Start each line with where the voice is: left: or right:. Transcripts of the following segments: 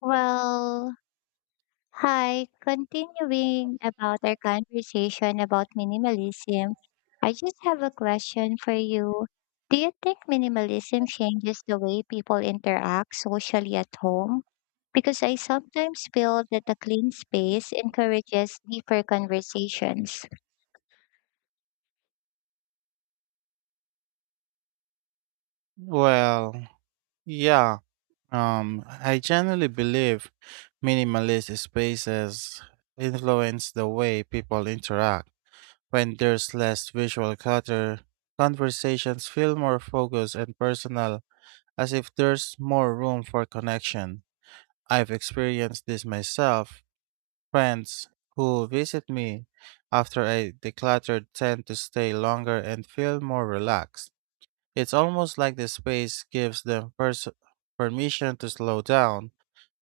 left: Well, hi, continuing about our conversation about minimalism, I just have a question for you. Do you think minimalism changes the way people interact socially at home? Because I sometimes feel that a clean space encourages deeper conversations.
right: Well, yeah. I generally believe minimalist spaces influence the way people interact. When there's less visual clutter, conversations feel more focused and personal, as if there's more room for connection. I've experienced this myself. Friends who visit me after I decluttered tend to stay longer and feel more relaxed. It's almost like the space gives them permission to slow down.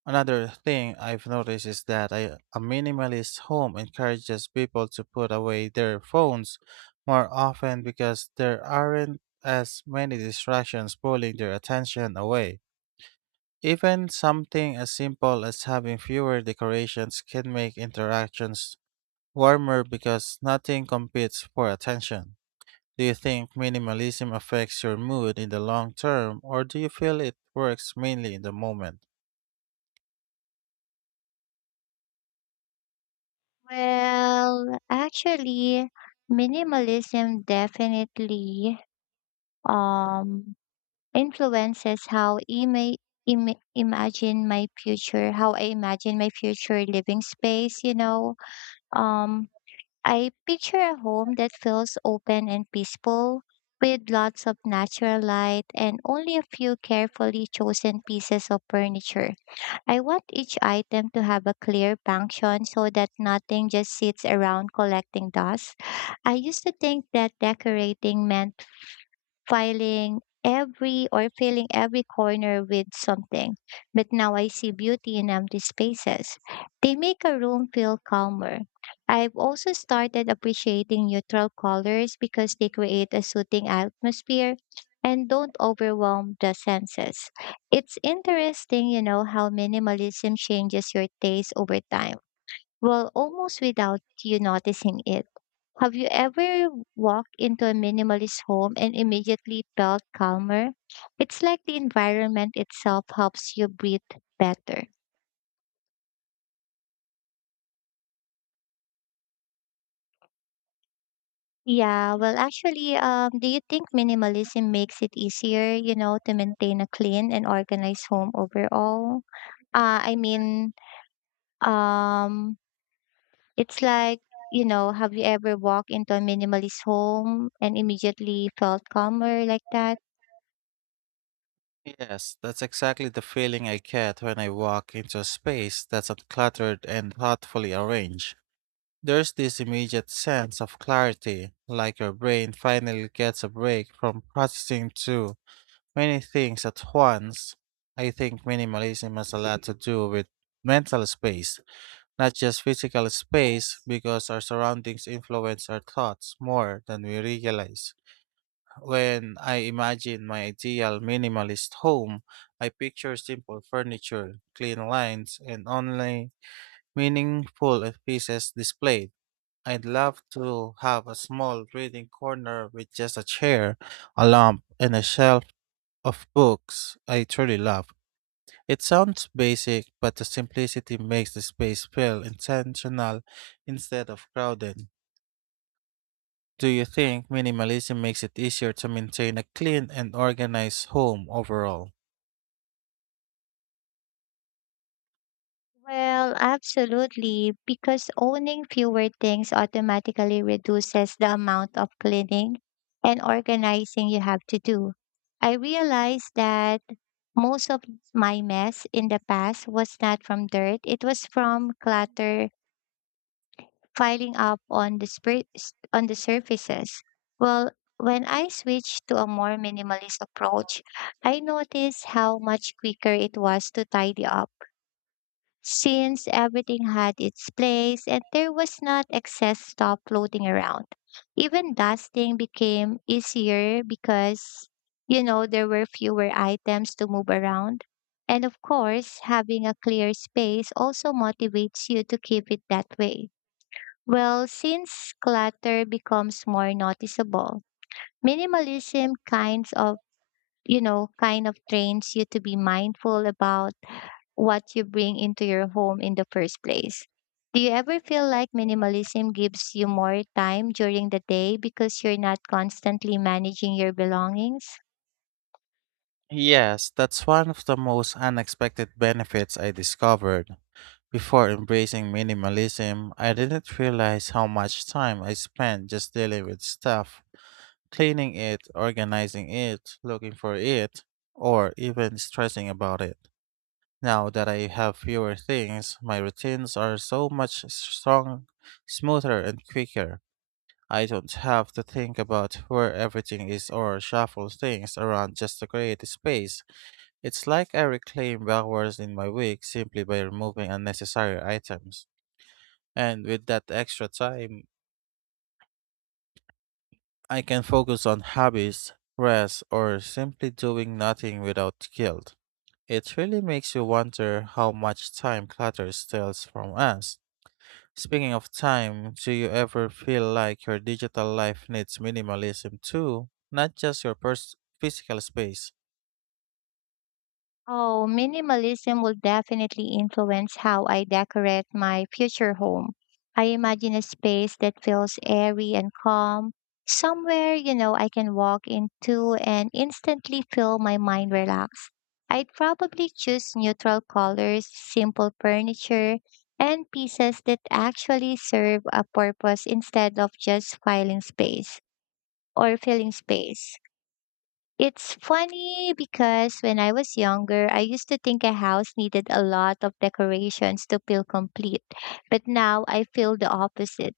right: Another thing I've noticed is that a minimalist home encourages people to put away their phones more often because there aren't as many distractions pulling their attention away. Even something as simple as having fewer decorations can make interactions warmer because nothing competes for attention. Do you think minimalism affects your mood in the long term, or do you feel it works mainly in the moment?
left: Well, actually, Minimalism definitely um influences how imagine my future, how I imagine my future living space. Um, I picture a home that feels open and peaceful with lots of natural light and only a few carefully chosen pieces of furniture. I want each item to have a clear function so that nothing just sits around collecting dust. I used to think that decorating meant filing every or filling every corner with something. But now I see beauty in empty spaces. They make a room feel calmer. I've also started appreciating neutral colors because they create a soothing atmosphere and don't overwhelm the senses. It's interesting how minimalism changes your taste over time, well, almost without you noticing it. Have you ever walked into a minimalist home and immediately felt calmer? It's like the environment itself helps you breathe better. Yeah, do you think minimalism makes it easier to maintain a clean and organized home overall? I mean, um, it's like, you know, Have you ever walked into a minimalist home and immediately felt calmer like that?
right: Yes, that's exactly the feeling I get when I walk into a space that's uncluttered and thoughtfully arranged. There's this immediate sense of clarity, like your brain finally gets a break from processing too many things at once. I think minimalism has a lot to do with mental space, not just physical space, because our surroundings influence our thoughts more than we realize. When I imagine my ideal minimalist home, I picture simple furniture, clean lines, and only meaningful pieces displayed. I'd love to have a small reading corner with just a chair, a lamp, and a shelf of books I truly love. It sounds basic, but the simplicity makes the space feel intentional instead of crowded. Do you think minimalism makes it easier to maintain a clean and organized home overall?
left: Well, absolutely, because owning fewer things automatically reduces the amount of cleaning and organizing you have to do. I realized that most of my mess in the past was not from dirt, it was from clutter piling up on the on the surfaces. Well, when I switched to a more minimalist approach, I noticed how much quicker it was to tidy up since everything had its place and there was not excess stuff floating around. Even dusting became easier because there were fewer items to move around. And of course, having a clear space also motivates you to keep it that way. Well, since clutter becomes more noticeable, minimalism kinds of, you know, kind of trains you to be mindful about what you bring into your home in the first place. Do you ever feel like minimalism gives you more time during the day because you're not constantly managing your belongings?
right: Yes, that's one of the most unexpected benefits I discovered. Before embracing minimalism, I didn't realize how much time I spent just dealing with stuff, cleaning it, organizing it, looking for it, or even stressing about it. Now that I have fewer things, my routines are so much smoother, and quicker. I don't have to think about where everything is or shuffle things around just to create space. It's like I reclaim hours in my week simply by removing unnecessary items. And with that extra time, I can focus on hobbies, rest, or simply doing nothing without guilt. It really makes you wonder how much time clutter steals from us. Speaking of time, do you ever feel like your digital life needs minimalism too, not just your physical space?
left: Oh, minimalism will definitely influence how I decorate my future home. I imagine a space that feels airy and calm, somewhere I can walk into and instantly feel my mind relax. I'd probably choose neutral colors, simple furniture, and pieces that actually serve a purpose instead of just filing space or filling space. It's funny because when I was younger, I used to think a house needed a lot of decorations to feel complete. But now I feel the opposite.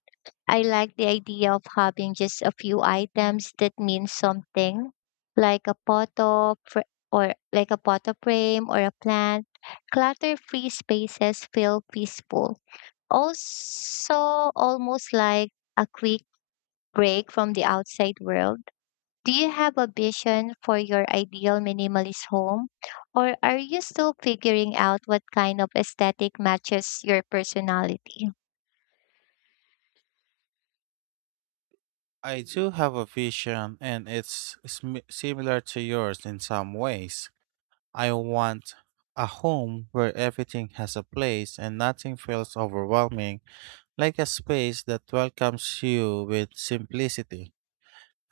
left: I like the idea of having just a few items that mean something, like a photo fr- or like a photo frame or a plant. Clutter-free spaces feel peaceful. Also, almost like a quick break from the outside world. Do you have a vision for your ideal minimalist home, or are you still figuring out what kind of aesthetic matches your personality?
right: I do have a vision, and it's similar to yours in some ways. I want a home where everything has a place and nothing feels overwhelming, like a space that welcomes you with simplicity.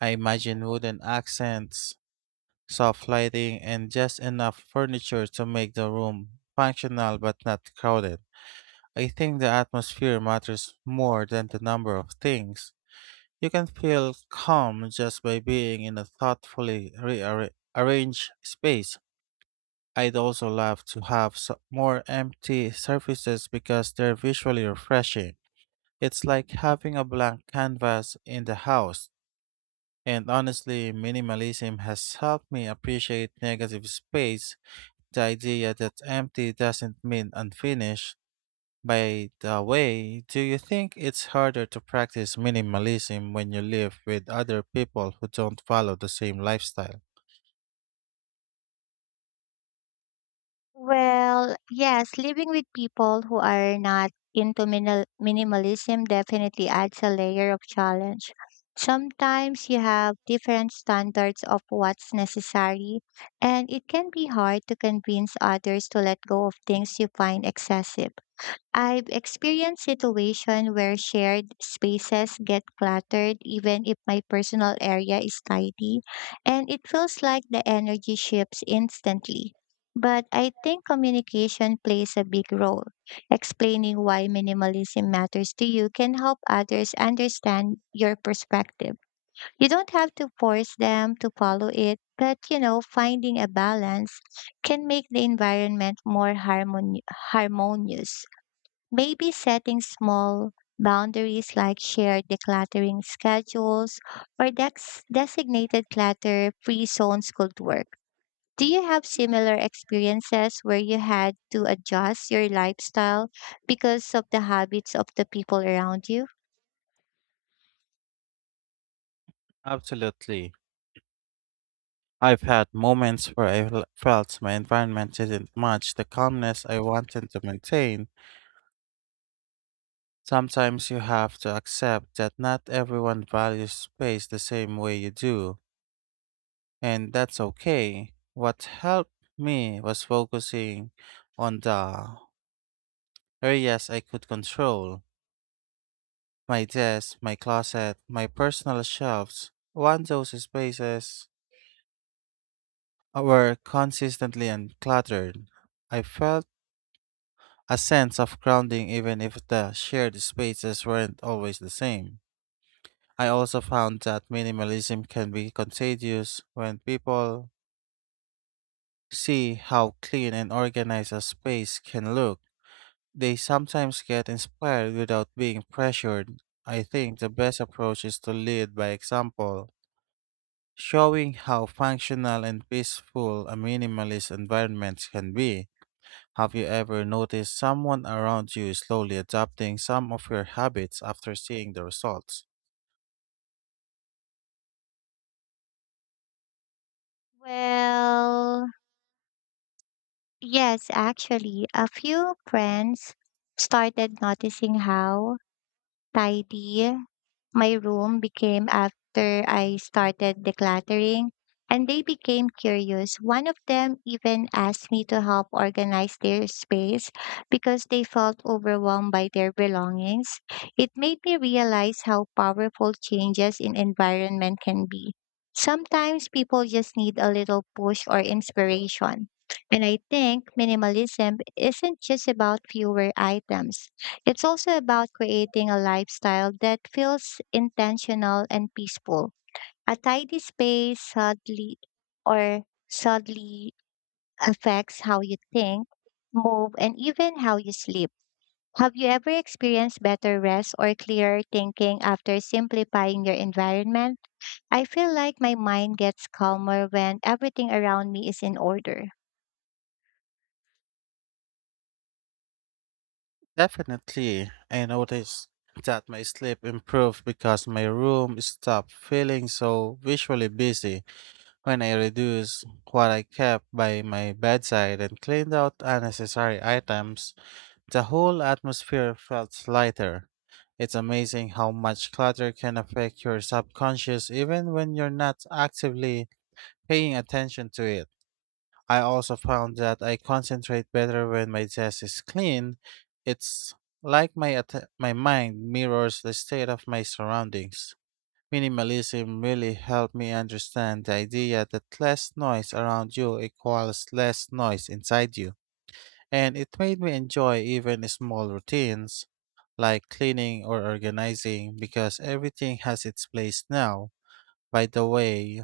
right: I imagine wooden accents, soft lighting, and just enough furniture to make the room functional but not crowded. I think the atmosphere matters more than the number of things. You can feel calm just by being in a thoughtfully rearranged space. I'd also love to have more empty surfaces because they're visually refreshing. It's like having a blank canvas in the house. And honestly, minimalism has helped me appreciate negative space. The idea that empty doesn't mean unfinished. By the way, do you think it's harder to practice minimalism when you live with other people who don't follow the same lifestyle?
left: Well, yes, living with people who are not into minimalism definitely adds a layer of challenge. Sometimes you have different standards of what's necessary, and it can be hard to convince others to let go of things you find excessive. I've experienced situations where shared spaces get cluttered even if my personal area is tidy, and it feels like the energy shifts instantly. But I think communication plays a big role. Explaining why minimalism matters to you can help others understand your perspective. You don't have to force them to follow it, but finding a balance can make the environment more harmonious. Maybe setting small boundaries like shared decluttering schedules or designated clutter free zones could work. Do you have similar experiences where you had to adjust your lifestyle because of the habits of the people around you?
right: Absolutely. I've had moments where felt my environment didn't match the calmness I wanted to maintain. Sometimes you have to accept that not everyone values space the same way you do, and that's okay. What helped me was focusing on the areas I could control, my desk, my closet, my personal shelves. Once those spaces were consistently uncluttered, I felt a sense of grounding even if the shared spaces weren't always the same. I also found that minimalism can be contagious. When people see how clean and organized a space can look, they sometimes get inspired without being pressured. I think the best approach is to lead by example, showing how functional and peaceful a minimalist environment can be. Have you ever noticed someone around you slowly adopting some of your habits after seeing the results?
left: Well, yes, actually, a few friends started noticing how tidy my room became after I started decluttering, and they became curious. One of them even asked me to help organize their space because they felt overwhelmed by their belongings. It made me realize how powerful changes in environment can be. Sometimes people just need a little push or inspiration. And I think minimalism isn't just about fewer items. It's also about creating a lifestyle that feels intentional and peaceful. A tidy space or subtly affects how you think, move, and even how you sleep. Have you ever experienced better rest or clearer thinking after simplifying your environment? I feel like my mind gets calmer when everything around me is in order.
right: Definitely, I noticed that my sleep improved because my room stopped feeling so visually busy. When I reduced what I kept by my bedside and cleaned out unnecessary items, the whole atmosphere felt lighter. It's amazing how much clutter can affect your subconscious even when you're not actively paying attention to it. I also found that I concentrate better when my desk is clean. It's like my mind mirrors the state of my surroundings. Minimalism really helped me understand the idea that less noise around you equals less noise inside you. And it made me enjoy even small routines like cleaning or organizing because everything has its place now. By the way,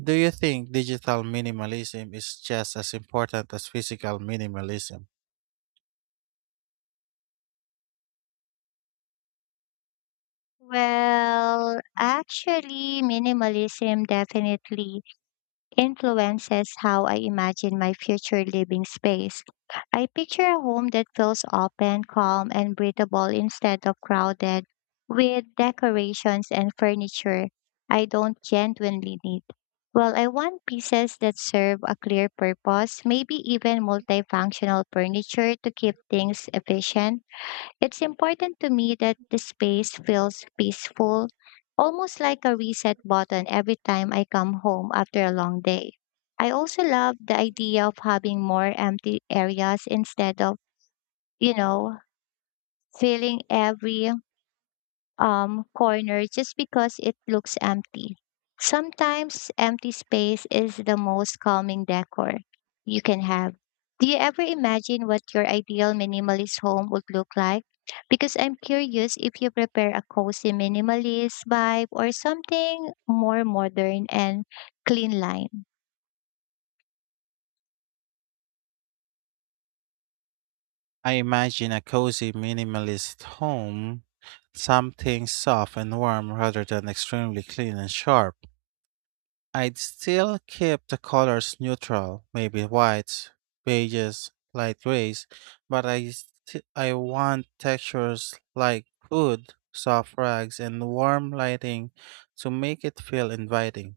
right: do you think digital minimalism is just as important as physical minimalism?
left: Well, actually, minimalism definitely influences how I imagine my future living space. I picture a home that feels open, calm, and breathable instead of crowded with decorations and furniture I don't genuinely need. Well, I want pieces that serve a clear purpose, maybe even multifunctional furniture to keep things efficient. It's important to me that the space feels peaceful, almost like a reset button every time I come home after a long day. I also love the idea of having more empty areas instead of, you know, filling every corner just because it looks empty. Sometimes empty space is the most calming decor you can have. Do you ever imagine what your ideal minimalist home would look like? Because I'm curious if you prepare a cozy minimalist vibe or something more modern and clean line.
right: I imagine a cozy minimalist home, something soft and warm rather than extremely clean and sharp. I'd still keep the colors neutral, maybe whites, beiges, light grays, but I want textures like wood, soft rugs, and warm lighting to make it feel inviting.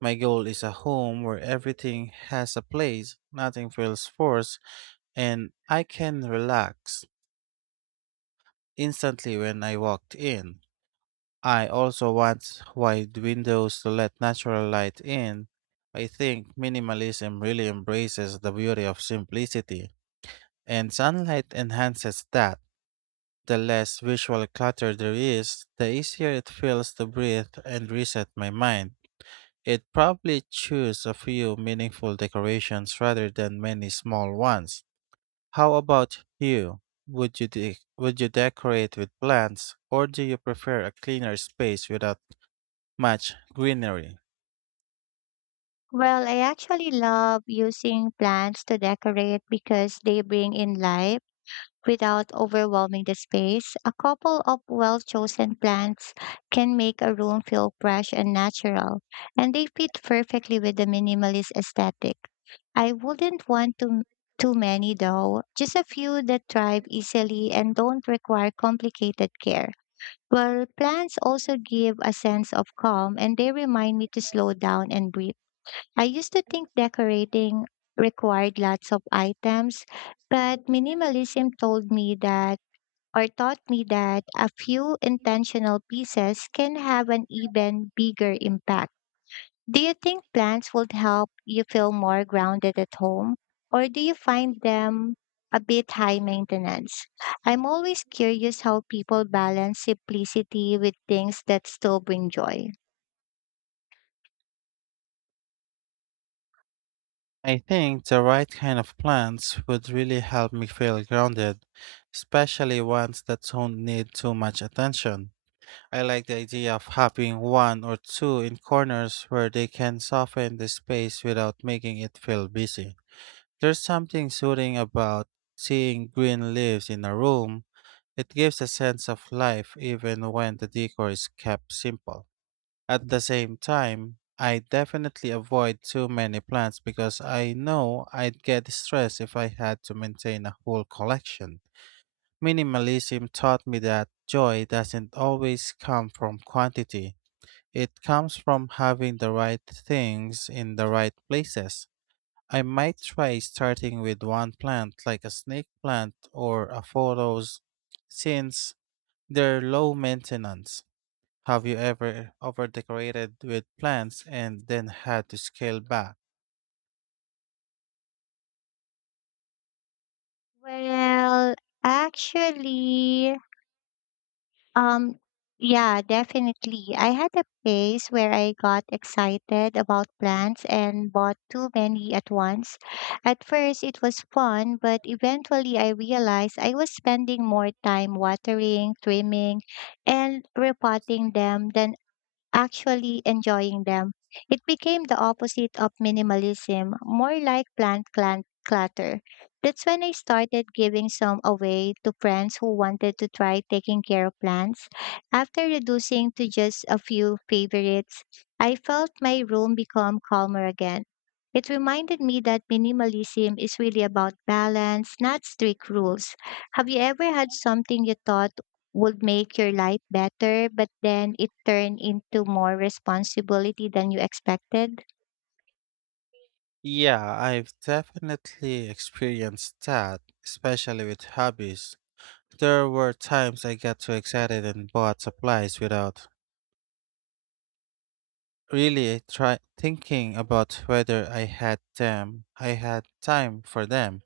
right: My goal is a home where everything has a place, nothing feels forced, and I can relax instantly when I walked in. I also want wide windows to let natural light in. I think minimalism really embraces the beauty of simplicity, and sunlight enhances that. The less visual clutter there is, the easier it feels to breathe and reset my mind. It probably choose a few meaningful decorations rather than many small ones. How about you? Would you decorate with plants, or do you prefer a cleaner space without much greenery?
left: Well, I actually love using plants to decorate because they bring in life without overwhelming the space. A couple of well chosen plants can make a room feel fresh and natural, and they fit perfectly with the minimalist aesthetic. I wouldn't want to too many though, just a few that thrive easily and don't require complicated care. Well, plants also give a sense of calm and they remind me to slow down and breathe. I used to think decorating required lots of items, but minimalism told me that or taught me that a few intentional pieces can have an even bigger impact. Do you think plants would help you feel more grounded at home, or do you find them a bit high maintenance? I'm always curious how people balance simplicity with things that still bring joy.
right: I think the right kind of plants would really help me feel grounded, especially ones that don't need too much attention. I like the idea of having one or two in corners where they can soften the space without making it feel busy. There's something soothing about seeing green leaves in a room. It gives a sense of life even when the decor is kept simple. At the same time, I definitely avoid too many plants because I know I'd get stressed if I had to maintain a whole collection. Minimalism taught me that joy doesn't always come from quantity. It comes from having the right things in the right places. I might try starting with one plant like a snake plant or a photos since they're low maintenance. Have you ever overdecorated with plants and then had to scale back?
left: Well, actually, um, yeah, definitely. I had a phase where I got excited about plants and bought too many at once. At first, it was fun, but eventually I realized I was spending more time watering, trimming, and repotting them than actually enjoying them. It became the opposite of minimalism, more like clutter. That's when I started giving some away to friends who wanted to try taking care of plants. After reducing to just a few favorites, I felt my room become calmer again. It reminded me that minimalism is really about balance, not strict rules. Have you ever had something you thought would make your life better, but then it turned into more responsibility than you expected?
right: Yeah, I've definitely experienced that, especially with hobbies. There were times I got too excited and bought supplies without really try thinking about whether I had them. I had time for them.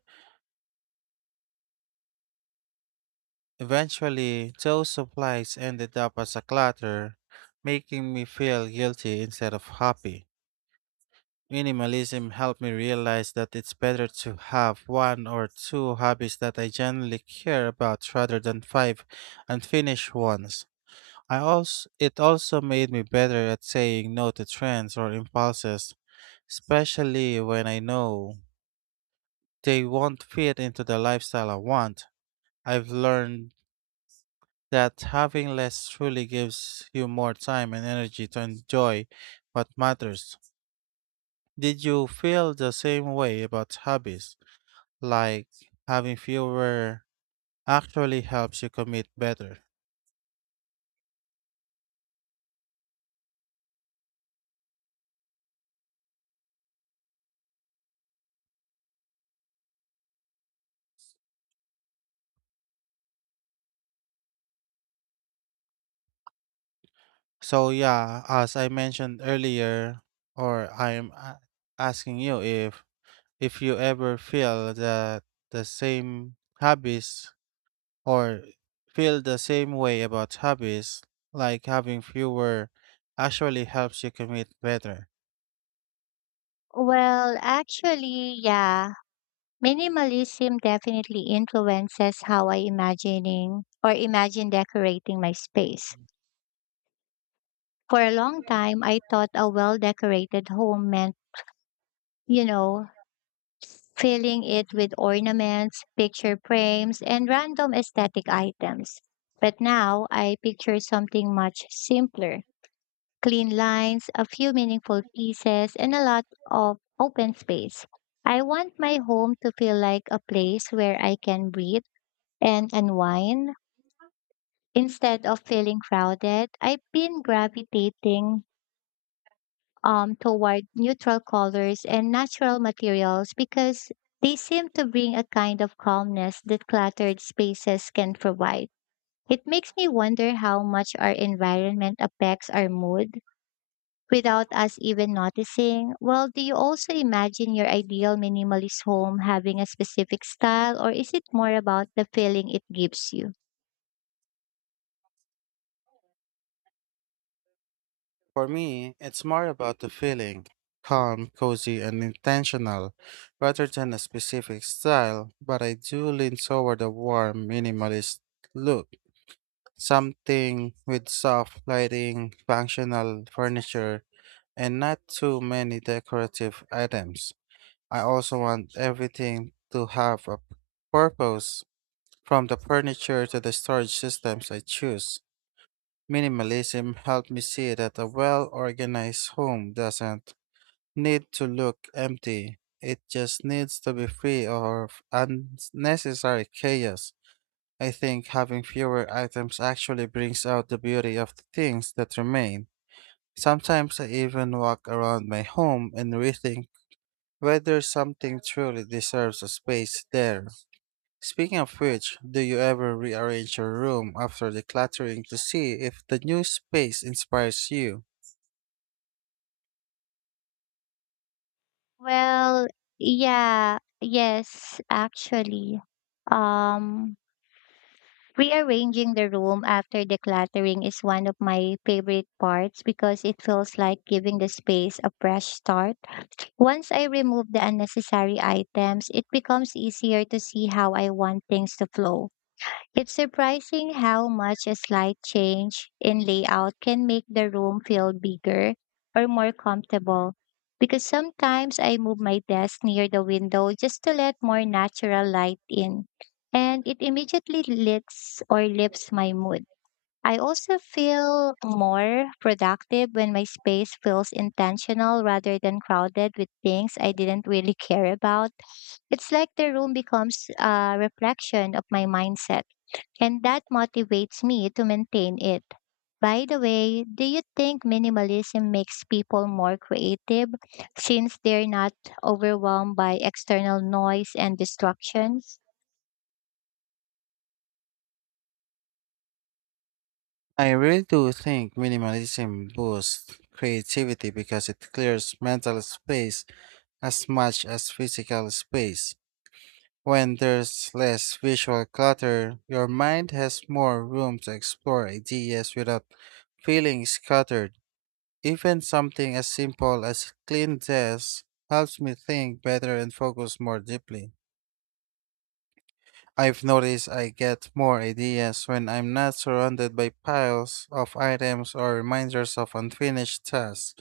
right: Eventually, those supplies ended up as a clutter, making me feel guilty instead of happy. Minimalism helped me realize that it's better to have one or two hobbies that I genuinely care about rather than five unfinished ones. I also it also made me better at saying no to trends or impulses, especially when I know they won't fit into the lifestyle I want. I've learned that having less truly gives you more time and energy to enjoy what matters. Did you feel the same way about hobbies? Like having fewer actually helps you commit better. So yeah, as I mentioned earlier, or I'm a- asking you if you ever feel that the same hobbies, or feel the same way about hobbies, like having fewer actually helps you commit better.
left: Well, actually, yeah. Minimalism definitely influences how I imagining or imagine decorating my space. For a long time, I thought a well-decorated home meant, you know, filling it with ornaments, picture frames, and random aesthetic items. But now I picture something much simpler, clean lines, a few meaningful pieces, and a lot of open space. I want my home to feel like a place where I can breathe and unwind instead of feeling crowded. I've been gravitating toward neutral colors and natural materials because they seem to bring a kind of calmness that cluttered spaces can provide. It makes me wonder how much our environment affects our mood without us even noticing. Well, do you also imagine your ideal minimalist home having a specific style, or is it more about the feeling it gives you?
right: For me, it's more about the feeling, calm, cozy, and intentional rather than a specific style, but I do lean toward a warm, minimalist look. Something with soft lighting, functional furniture, and not too many decorative items. I also want everything to have a purpose, from the furniture to the storage systems I choose. Minimalism helped me see that a well organized home doesn't need to look empty. It just needs to be free of unnecessary chaos. I think having fewer items actually brings out the beauty of the things that remain. Sometimes I even walk around my home and rethink whether something truly deserves a space there. Speaking of which, do you ever rearrange your room after decluttering to see if the new space inspires you?
left: Well, yeah, yes, actually. Um, Rearranging the room after decluttering is one of my favorite parts because it feels like giving the space a fresh start. Once I remove the unnecessary items, it becomes easier to see how I want things to flow. It's surprising how much a slight change in layout can make the room feel bigger or more comfortable. Because sometimes I move my desk near the window just to let more natural light in, and it immediately lifts my mood. I also feel more productive when my space feels intentional rather than crowded with things I didn't really care about. It's like the room becomes a reflection of my mindset and that motivates me to maintain it. By the way, do you think minimalism makes people more creative since they're not overwhelmed by external noise and distractions?
right: I really do think minimalism boosts creativity because it clears mental space as much as physical space. When there's less visual clutter, your mind has more room to explore ideas without feeling scattered. Even something as simple as a clean desk helps me think better and focus more deeply. I've noticed I get more ideas when I'm not surrounded by piles of items or reminders of unfinished tasks.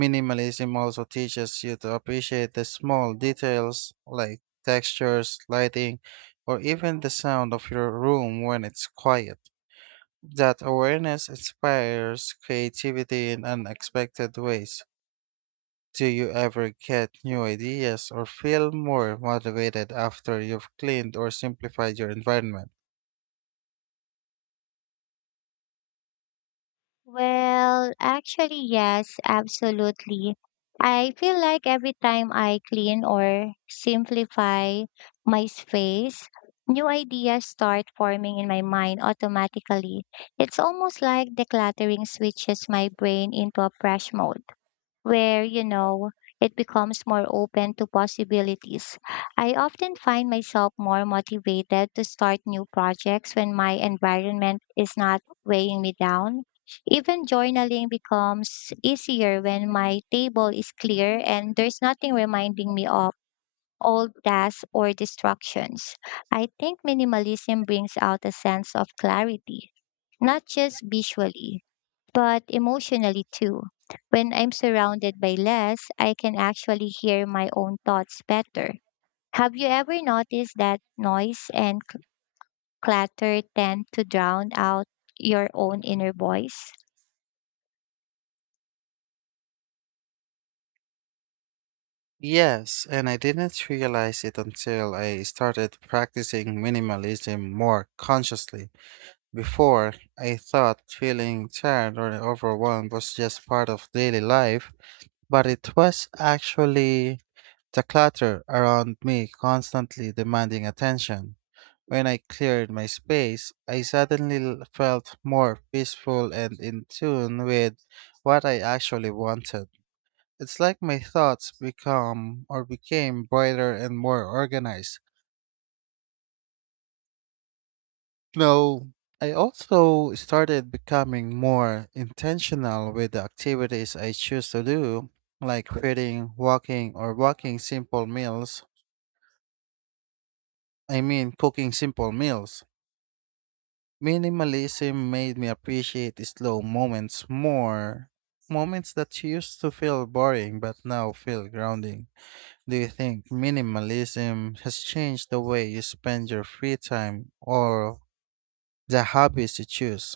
right: Minimalism also teaches you to appreciate the small details like textures, lighting, or even the sound of your room when it's quiet. That awareness inspires creativity in unexpected ways. Do you ever get new ideas or feel more motivated after you've cleaned or simplified your environment?
left: Well, actually, yes, absolutely. I feel like every time I clean or simplify my space, new ideas start forming in my mind automatically. It's almost like decluttering switches my brain into a fresh mode where it becomes more open to possibilities. I often find myself more motivated to start new projects when my environment is not weighing me down. Even journaling becomes easier when my table is clear and there's nothing reminding me of old tasks or distractions. I think minimalism brings out a sense of clarity, not just visually but emotionally too. When I'm surrounded by less, I can actually hear my own thoughts better. Have you ever noticed that noise and clutter tend to drown out your own inner voice?
right: Yes, and I didn't realize it until I started practicing minimalism more consciously. Before, I thought feeling tired or overwhelmed was just part of daily life, but it was actually the clutter around me constantly demanding attention. When I cleared my space, I suddenly felt more peaceful and in tune with what I actually wanted. It's like my thoughts become or became brighter and more organized. No, I also started becoming more intentional with the activities I choose to do, like reading, walking, or walking simple meals. I mean, cooking simple meals. Minimalism made me appreciate the slow moments more. Moments that used to feel boring but now feel grounding. Do you think minimalism has changed the way you spend your free time or the hobbies you choose?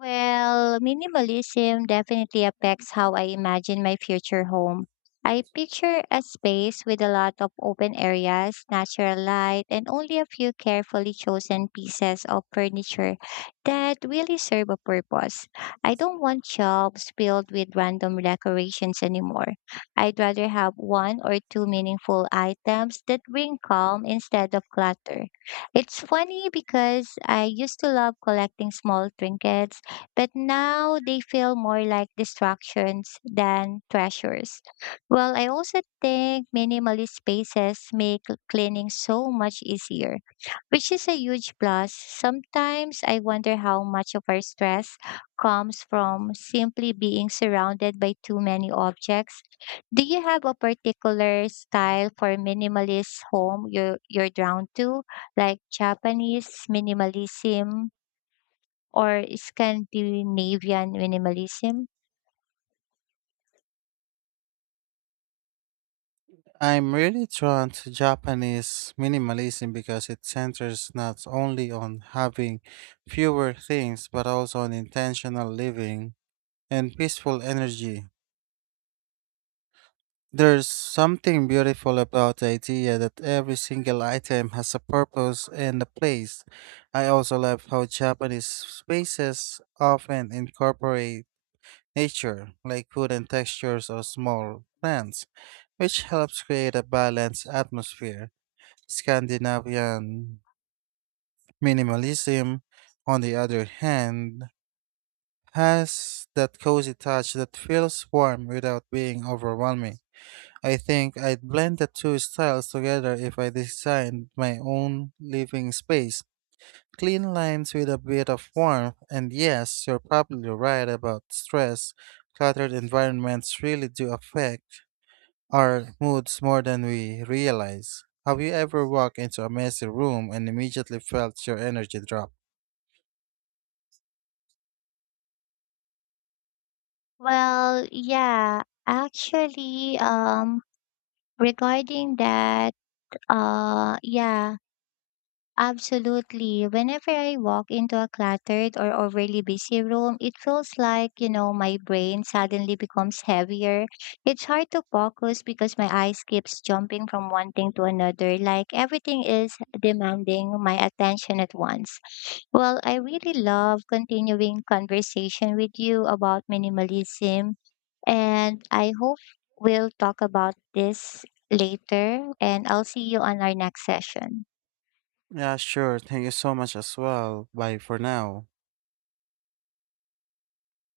left: Well, minimalism definitely affects how I imagine my future home. I picture a space with a lot of open areas, natural light, and only a few carefully chosen pieces of furniture that really serve a purpose. I don't want shelves filled with random decorations anymore. I'd rather have one or two meaningful items that bring calm instead of clutter. It's funny because I used to love collecting small trinkets but now they feel more like distractions than treasures. Well, I also think minimalist spaces make cleaning so much easier, which is a huge plus. Sometimes I wonder how much of our stress comes from simply being surrounded by too many objects. Do you have a particular style for minimalist home you're drawn to, like Japanese minimalism or Scandinavian minimalism?
right: I'm really drawn to Japanese minimalism because it centers not only on having fewer things but also on intentional living and peaceful energy. There's something beautiful about the idea that every single item has a purpose and a place. I also love how Japanese spaces often incorporate nature, like food and textures or small plants, which helps create a balanced atmosphere. Scandinavian minimalism, on the other hand, has that cozy touch that feels warm without being overwhelming. I think I'd blend the two styles together if I designed my own living space. Clean lines with a bit of warmth, and yes, you're probably right about stress. Cluttered environments really do affect our moods more than we realize. Have you ever walked into a messy room and immediately felt your energy drop?
left: Well, yeah, actually, um, regarding that, yeah. Absolutely. Whenever I walk into a cluttered or overly busy room, it feels like my brain suddenly becomes heavier. It's hard to focus because my eyes keeps jumping from one thing to another, like everything is demanding my attention at once. Well, I really love continuing conversation with you about minimalism, and I hope we'll talk about this later, and I'll see you on our next session.
right: Yeah, sure. Thank you so much as well. Bye for now.